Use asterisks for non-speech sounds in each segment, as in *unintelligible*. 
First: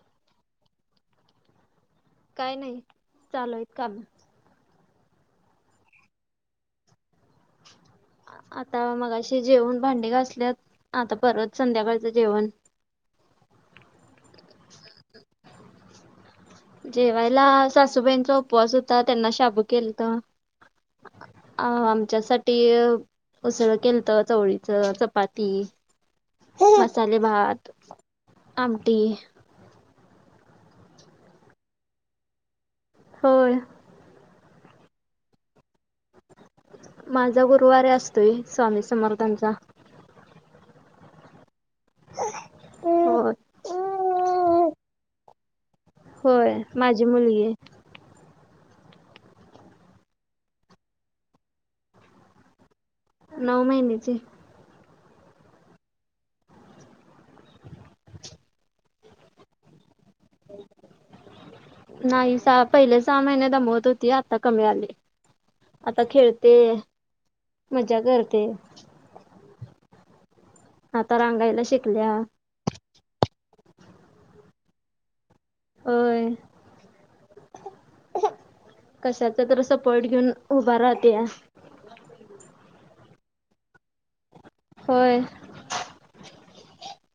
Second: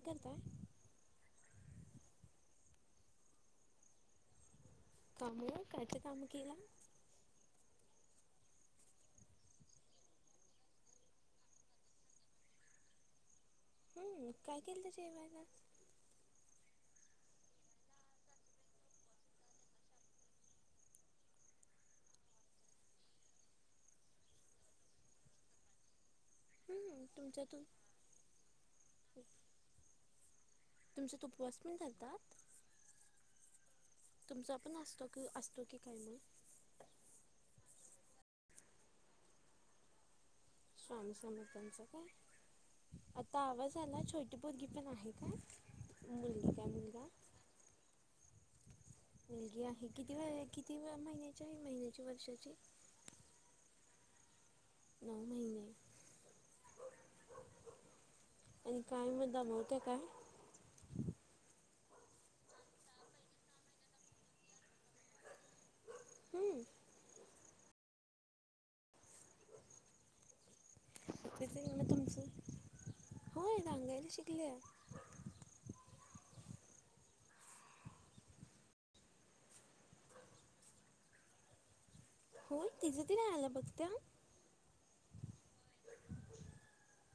काय करताय? काय नाही चालूइत काम. काम हे काय त काम केलं? आता मगाशी जेवण भांडी घासल्यात आता परत संध्याकाळचं जेवण. हम्म काय केलत जेवायला? जेवायला सासूबाईंचा उपवास होता त्यांना शाबू केलत. अ आमच्यासाठी उसळं केल तर चवळीच चपाती. हम्म तुमच्या तू मसालेभात आमटी. तुमच तुपवास पण करतात? होय. तुमचा पण असतो क असतो की काय मग. माझा गुरुवारे असतोय स्वामी समर्थांचा. स्वामी समर्थांचा काय? होय आता आवाज आला छोटी पोरगी पण आहे काय? होय मुलगी काय माझी मुलगा? मुलगी आहे मुलगी आहे. किती वय आहे. किती महिन्याची आहे. महिन्याची वर्षाची? नऊ महिन्याची नऊ महिने. आणि काय मग दमवत्या काय? नाही सहा पहिले सहा महिने दमवत होती, आता कमी आली. आता खेळते, हम्म मजा करते. आता रांगायला किती *unintelligible* शिकल्या तुमचं? होय रांगायला शिकल्या? होय. कशाचा तर सपोर्ट घेऊन उभा राहत्या. होय तिज ती रहायला बघत्या. होय.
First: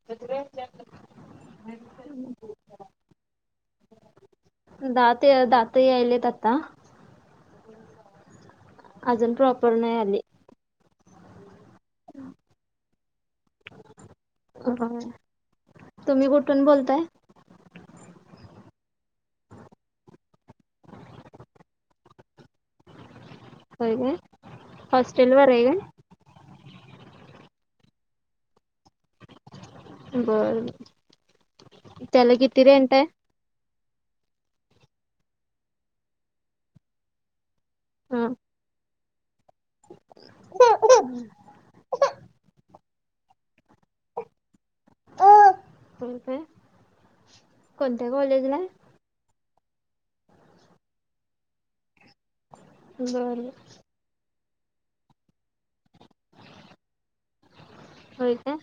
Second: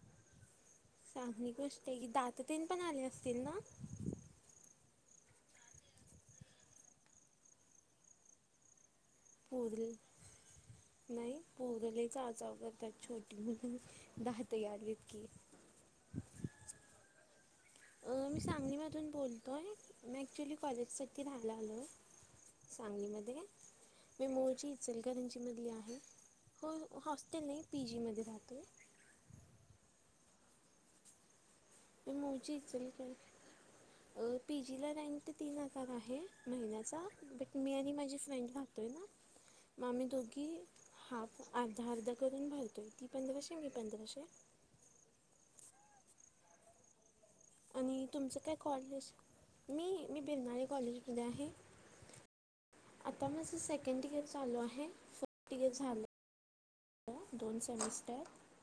*unintelligible* विचार चांगली गोष्ट आहे की, दाततेन पण आले असतील ना? दात दात यायलेत आत्ता. अजून प्रॉपर पूर नाही आली. नाही पोर लई चावा चाव करतात, छोटी मुलं दात होय यालीत की. तुम्ही कुठून बोलता आहे? अ मी सांगलीमधून बोलतोय मी ऍक्च्युली कॉलेजसाठी राहायला आलो सांगलीमध्ये होय काय मी मुळची इचलकरंजी हॉस्टेलवर मधली आहे. काय होय ह हॉस्टेल नाही पी जीमध्ये राहतोय. बरं त्याला किती रेंट आहे? अ पी जी ला राहीन तर तीन हजार आहे महिन्याचा बट मी आणि माझी हां फ्रेंड राहतो आहे ना, म आम्ही दोघी हाफ अर्धा अर्धा करून भरतोय ती पंधराशे मी पंधराशे *unintelligible* आणि तुमचं काय कॉलेजला आहे कॉलेज मी मी बिरणारे कॉलेजमध्ये आहे. आता माझ बरं सेकंड इयर चालू आहे फस्ट इयर झालं. दोन सेमिस् तर होय काय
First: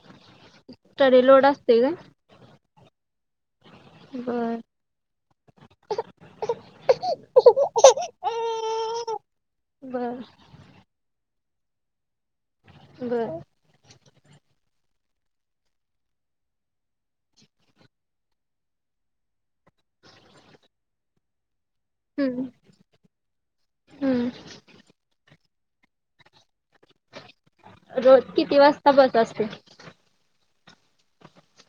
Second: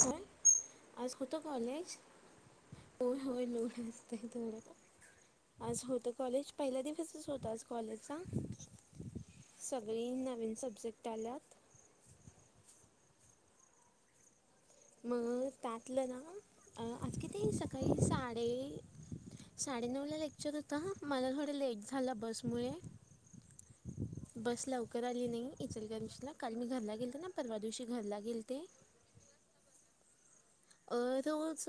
चल आज स्टडी होतं लोड असते कॉलेज काय होय होय लोकं हसते बरं तेवढ्यात आज होते कॉलेज पहिला दिवसच होता आज कॉलेजचा. सगळी बरं नवीन सब्जेक्ट आल्यात बर म त्यातलं ना आज कती सकाळी साडे साडेनऊला लेक्चर होता हा मला थोडं लेट झा झाला हं बसमुळे हम्म बस लवकर आली नाही इचलगंशला काल मी घरला गेलते ना परवा दिवशी घरला गेलते ता बस असते रोज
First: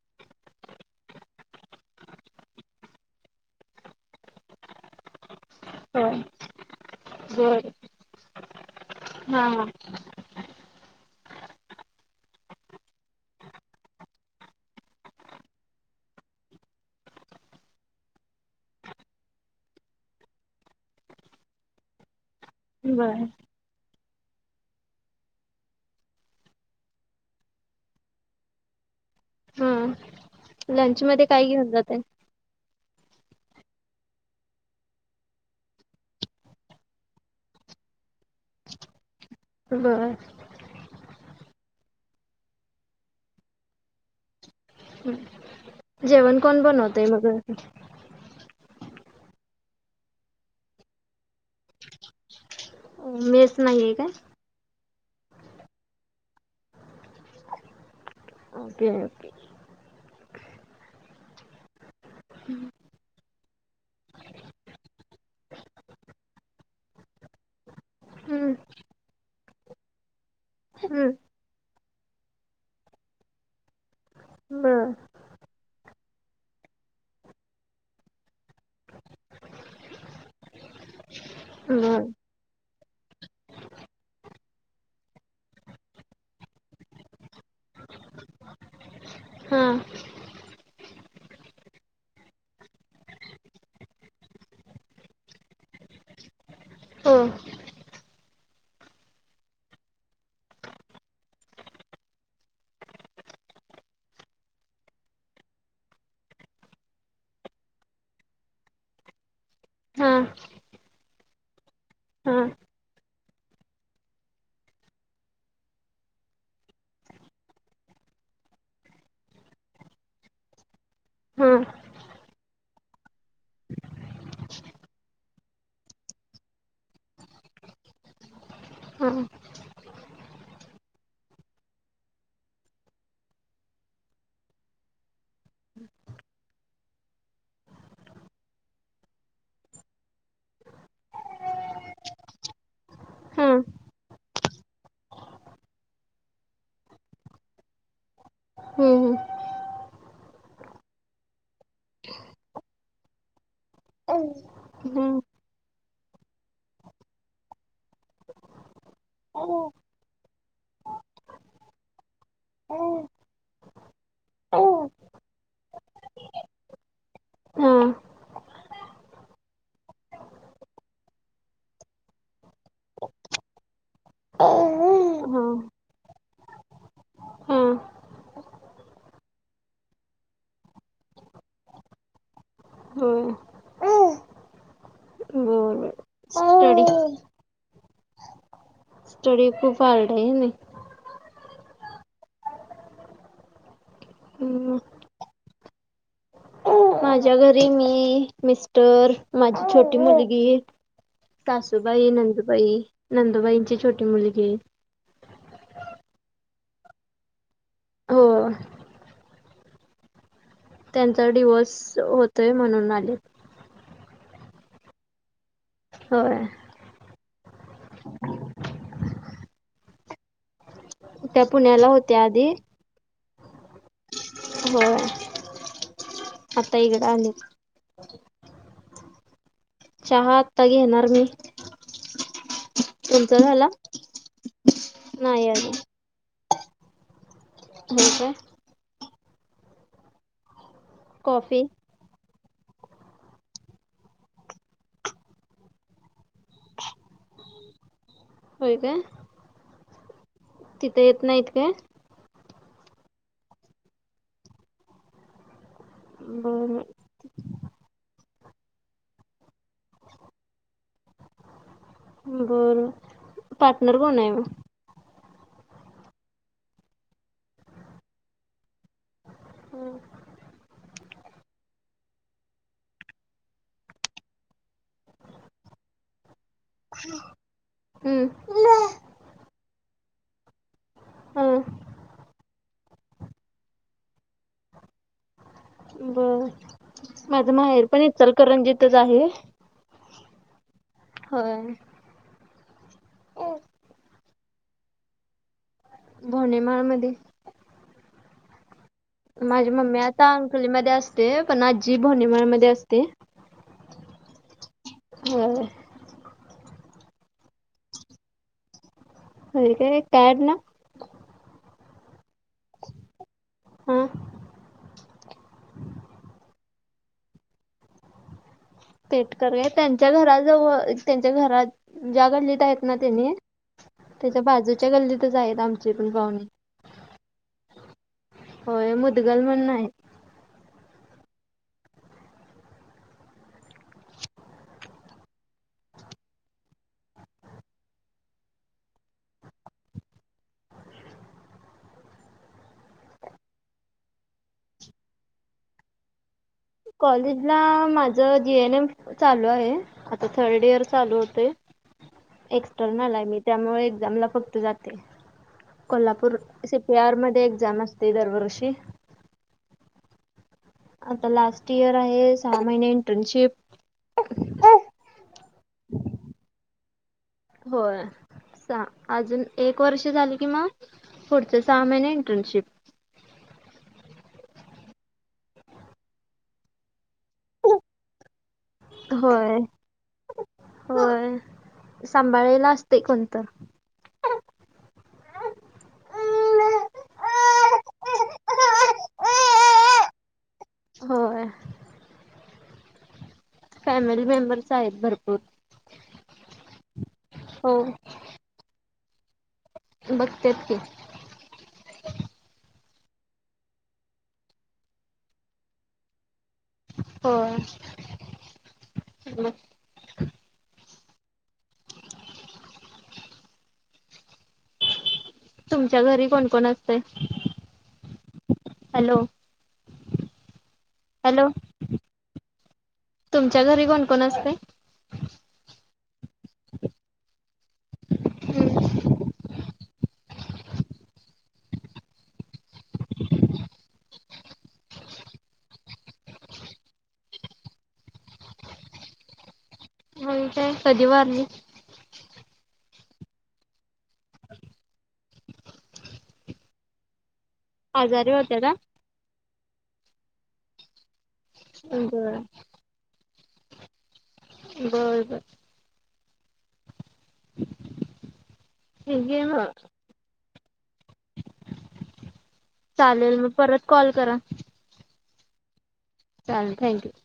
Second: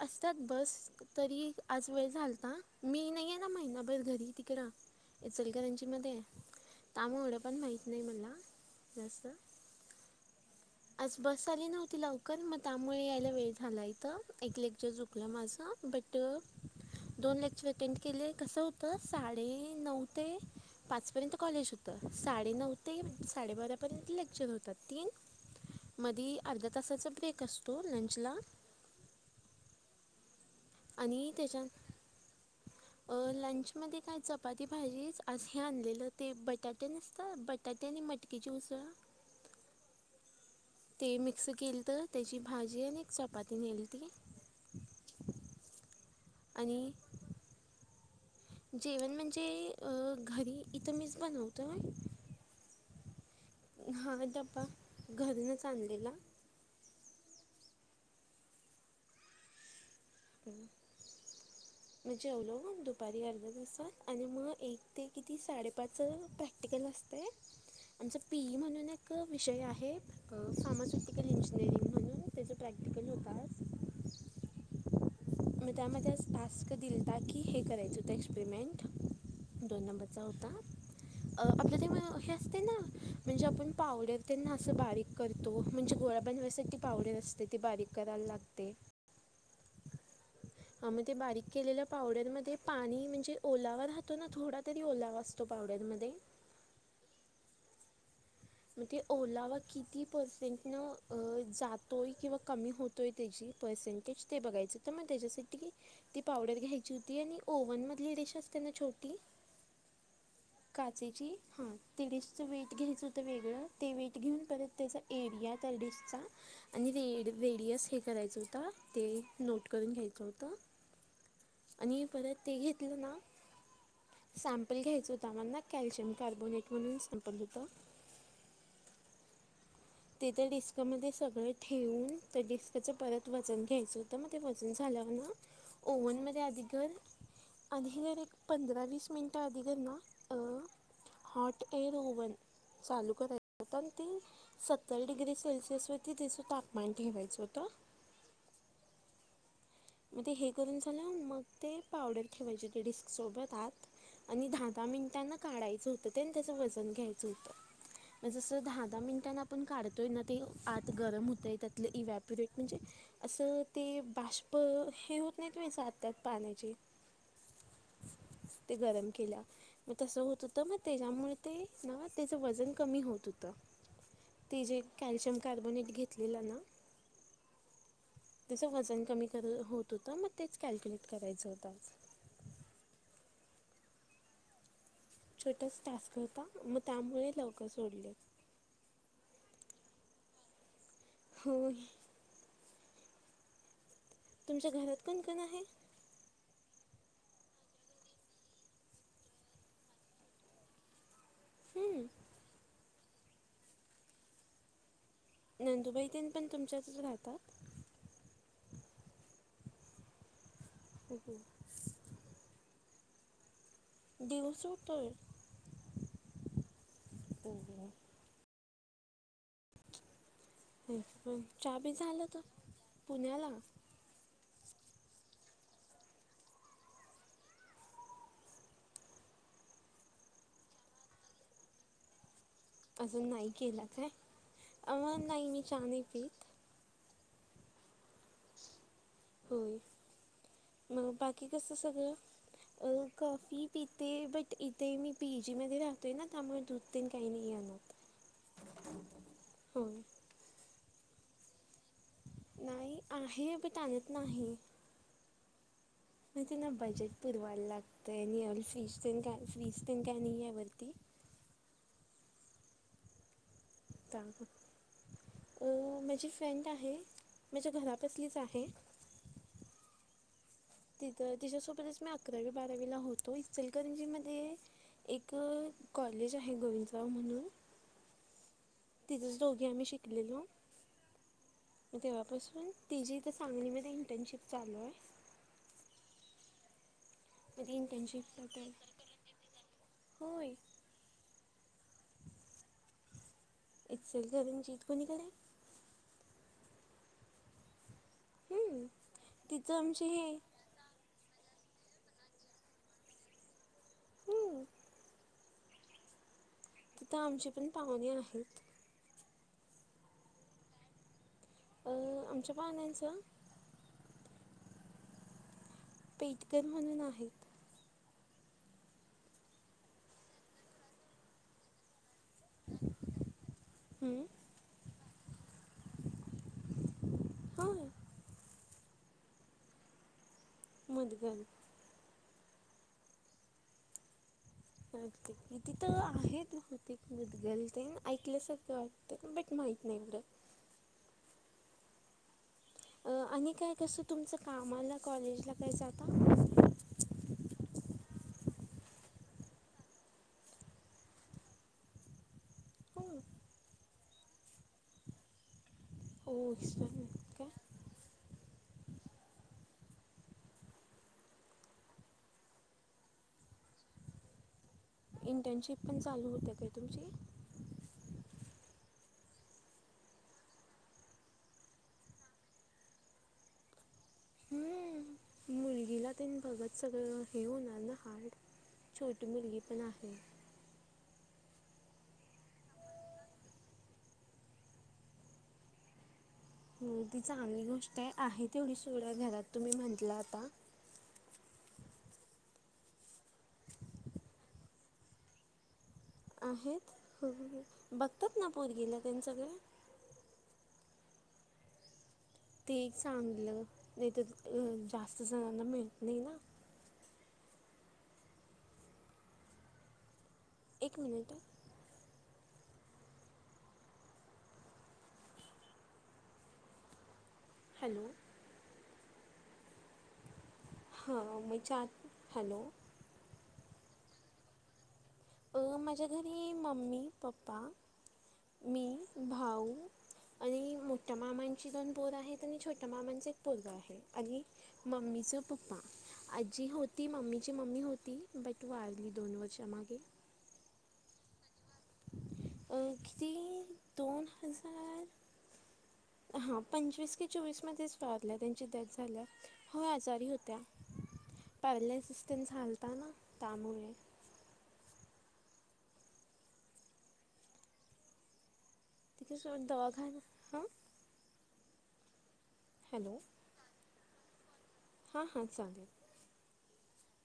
असत्यात बस तरी आज वेळ झालता मी नाहीयेे ना महिनाभर घरी तिकडं *unintelligible* चीमध्ये होय त्यामूळे पण बर माहीत नाही मला जास्त हा हा आज बस आली नव्हती लवकर म त्यामुळे यायला वेळ झालाइथं एक लेक्चर चूक सूटल माझ बट दोन लेक्चर अटेंड केले कसं होतं साडेनऊ ते पाचपर्यंत कॉलेज हो तर साडेनऊ ते बर साडेबारापर्यंत लेक्चर होतात तीन मधी अर्ध्या तासाचा ब्रेक असतो लंचला हां लंचमध्ये काय घेऊन जाताय? अ लंचमध्ये काय चपाती भाजीच आज हे आणलेलं ते बटाटे नसतात बट त्यात आणि मटकीची उसळ बरं आहे. ते मिक्स केलंत त्याची भाजी आणि एक चपाती नेलती जेवण कोण आणि बनवतोय मगं? जेवण म्हणजे अ घरी इथं मीच बनवतोय अ मेस नाहीये काय? हा डबा घरूनच आणलेला ओके ओके. तर म जेवलो पण दुपारी अर्ध्या तासात आणि म एक ते किती साडेपाच प्रॅक्टिकल असते आमचं पी हम्म ई म्हणून क विषय आहे हम्म फार्मास्युटिकल इंजिनिअरिंग म्हणून त्याचं प्रॅक्टिकल होता आज ल म त्यामध्ये आज टास्क दिलता की हे करायचं होतं एक्सपेरिमेंट दोन नंबरचा होता अ आपल्या ते म बर हे असते ना म्हणजे आपण पावडर त्यांना असं बारीक करतो म्हणजे गोळा बनवयासाठी पावडर असते ती बारीक कराल लागते. हा आम्ही ते बारीक केलेल्या पावडरमध्ये पाणी म्हणजे ओलावि राहतो ना थोडा तरी ओलावा असतो पावडरमध्ये. हम्म *unintelligible* मग ते ओलावा किती पर्सेंट न अं जातोय किंवा कमी होत तु त्याची पर्सेंटेज ते बघायचं, तर मग त्याच्यासाठी ती ती पावडर घ्यायची होती आणि ओव्हन मधली डिश असते ना छोटी हा *inaudible* काचेची हा हा तेडीसच वेट घ्यायचं होतं वेगळं, ते वेट घेऊन परत त्याच एरिया तर डिसचा आणि रे-रेडियस हे करायचा होता ते नोट करून घ्यायचं होतं. हा आणि परत ते घेतलं ना सॅम्पल घ्यायचं होत आम्हाला. कॅल्शियम कार्बोनेट म्हणून सॅम्पल होतं. हा ते त्या डिस्कमध्ये सगळं ठेवून, त्या डिस्कचं परत वजन घ्यायचं आता मध्ये वजन झाल्यावर ना ओव्हनमध्ये आधी कर. आधी खर एक पंधरा वीस मिनटं आधीगर ना अ हॉट एअर ओव्हन चालू हा करायच, पण ती सत्तर डिग्री सेल्सिअसवरती तेचं तापमान ठेवायचं होतं. हम्म, हम्म. मग ते हे करून झालं, मग ते पावडर ठेवायची होती डिस्क सोबत आत आणि धा दहा हम्म मिनिटांन काढायचं होत आणि त्याचं वजन घ्यायचं होतं. मग जसं दहा दहा मिनिटांन हा हा आपण काढत तोय ना ते आत गरम होतय त्यातलं इवॅप्युरेट म्हणजे असं ते बा तर हे होत नाही व्हय जात्यात पाण्याची ते गरम केल्या. मग तसं होत होतं मग त्याच्यामुळे ते ना त्याचं वजन कमी होत होतं. हा ते जे कॅल्शियम कार्बोनेट घेतलेलं ना त्याच वजन कमी कर होत होतं, मग तेच कॅल्क्युलेट करायचं होतं. होय. छोटाच बर टास्क होता, मग स्टडी त्यामुळे लवकर सोडले. स्टडी खूप हार्ड आहे हय नई? होय. तुमच्या हम्म. घरात कोणकोण आहे? माझ्या घरी मी, मिस्टर, माझी छोटी मुलगी हम्म सासूबाई, नंदुबाई, नंदुबाईची छोटी मुलगी नंदुबाई तेन पण तुमच्यातच राहतात? हो. त्यांचा डिव्होर्स होतोय म्हणून आलेत. डिव्होर्स होतोय. होय. हो गया. *unintelligible* त्या चहा पुण्याला बी झालं होत्या होतं आधी पुण्याला हो, ‌ आता इकडें आलेत. चहा आता घेणार मी. अजून तुमचा नाही झाला केला काय? अ नाही मी चहा नाही पित. होय काय? होय. मग बाकी कॉफी कस सगळं अं कॉफी पीते, बट इथे मी पी जीमध्ये राहतोय ना त्यामुळे दूधतेन काही नाही आहे अगं. *inaudible* होय काय? होय. तिथं येत नाहीत काय? नाही आहे पण तानत नाही. होती ना बरं बजट पुूरवायला लागतंय आणि फ्रीज तेन काय फ्रीज तेन काय नाहीये वरती. बर. *unintelligible* अ माझी फ्रेंड आहे, माझ्या घरापसलीच आहे. हं. तिथं तिच्यासोबतच मी अकरावी बारावीला होतो. इचलकरंजीमध्ये इथं कॉलेज आहे गोविंदराव म्हणून. हम्म. तिथंच दोघी आम्ही शिकलेलो, हा तेव्हापासून तची इथं सांगलीमध्ये इंटर्नशिप चालू हाय. बर, माझ मग ती माहेरपण इंटर्नशिपसाठी इचलकरंजीतच आहे. होय. होय. इचलकरंजीत कुणीकडे? भोनेमाळ मध्ये. हम्म. माझी तिथं मम्मी आमचे आता हे अंकलीमध्ये असते, पण आजी भोनेमाळमध्ये असते. हम्म. *unintelligible* तिथं आमचे पण पाहुणे आहेत. होय काय, काय आडनाव? अ आमच्या पाहुण्यांचं हां. पेटकर म्हणून आहेत. पेटकर हाय. त्यांच्या घराजवळ, त्यांच्या घरात ज्या गल्लीत आहेत ना तेनी, हम्म, त्याच्या बाजूच्या गल्लीतच आहेत आमची पण पाहुणे. होय होय, मुदगल म्हणून हाईत. मुधगल. *inaudible* तिथं आहेत बहुतेक मुदगल तेन, ऐकल्यासारखं वाटतं, बट माहीत नाही बरं. आणि काय कसं तुमचं, कामाला कॉलेजला काय जाता? कॉलेजला माझं जीएनएम चालू आहे, आता थर्ड इयर चालू होतंय. हो एक्सटर्नल आहे मी, त्यामुळे एक्झामला फक्त जाते. कोल्हापूर, हो एक्स्टर्नल सीपीआरमध्ये काय एक्झाम असते दरवर्षी. आता लास्ट इयर आहे, सहा महिने इंटर्नशिप. इंटर्नशिपपण चालू हुत्या काय तुमची? होय. स अजून एक वर्ष झालं की मग, पुढचं सहा महिने इंटर्नशिप. हम्म, मुलगीला तेन बघत सगळं, हे होणार ना हार्ड? छोटी होय मुलगी पण आहे होय, सांभाळायला असतंय कोणतर. हो ती चांगली गोष्ट आहे. आहे तेवढी सोडा घरात, तुम्ही म्हटला आता. होय. फॅमिली मेंबर्स आहेत भरपूर. आहेत. हो हो हो. बघतात ना पोरगीला तेन सगळं? बघत्यात की. ते एक चांगलं नाही तर अ जास्त जणांना मिळत नाही ना. होय एक मिनिट हा. तुमच्या घरी कोण कोण असतंय? हॅलो. हॅलो. हा हॅलो मी चार हॅलो तुमच्या घरी कोण-कोण असतय? अ माझ्या घरी मम्मी, पप्पा, मी भाऊ आणि मोठ्या मामांची दोन पोरं आहेत आणि छोट्या मामांच एक पोरगा आहे आणि मम्मीचा पप्पा आजी होती मम्मीची मम्मी होती बट वारली दोन वर्षा मागे. *unintelligible* कधी वारली? अ किती दोन हजार हा पंचवीस कि चोवीस मध्येचं आजारी वारल्या होत्या त्यांची का? डेथ झाल्या हो आजारी होत्या. पडले बर सिस्टम झालता ना त्यामुळे बरं बरं. ठीक आहे तिथेच मग. दवाखाना हा. चालेल मग परत कॉल करा. हा हा चालेल. चालेल थँक्यू.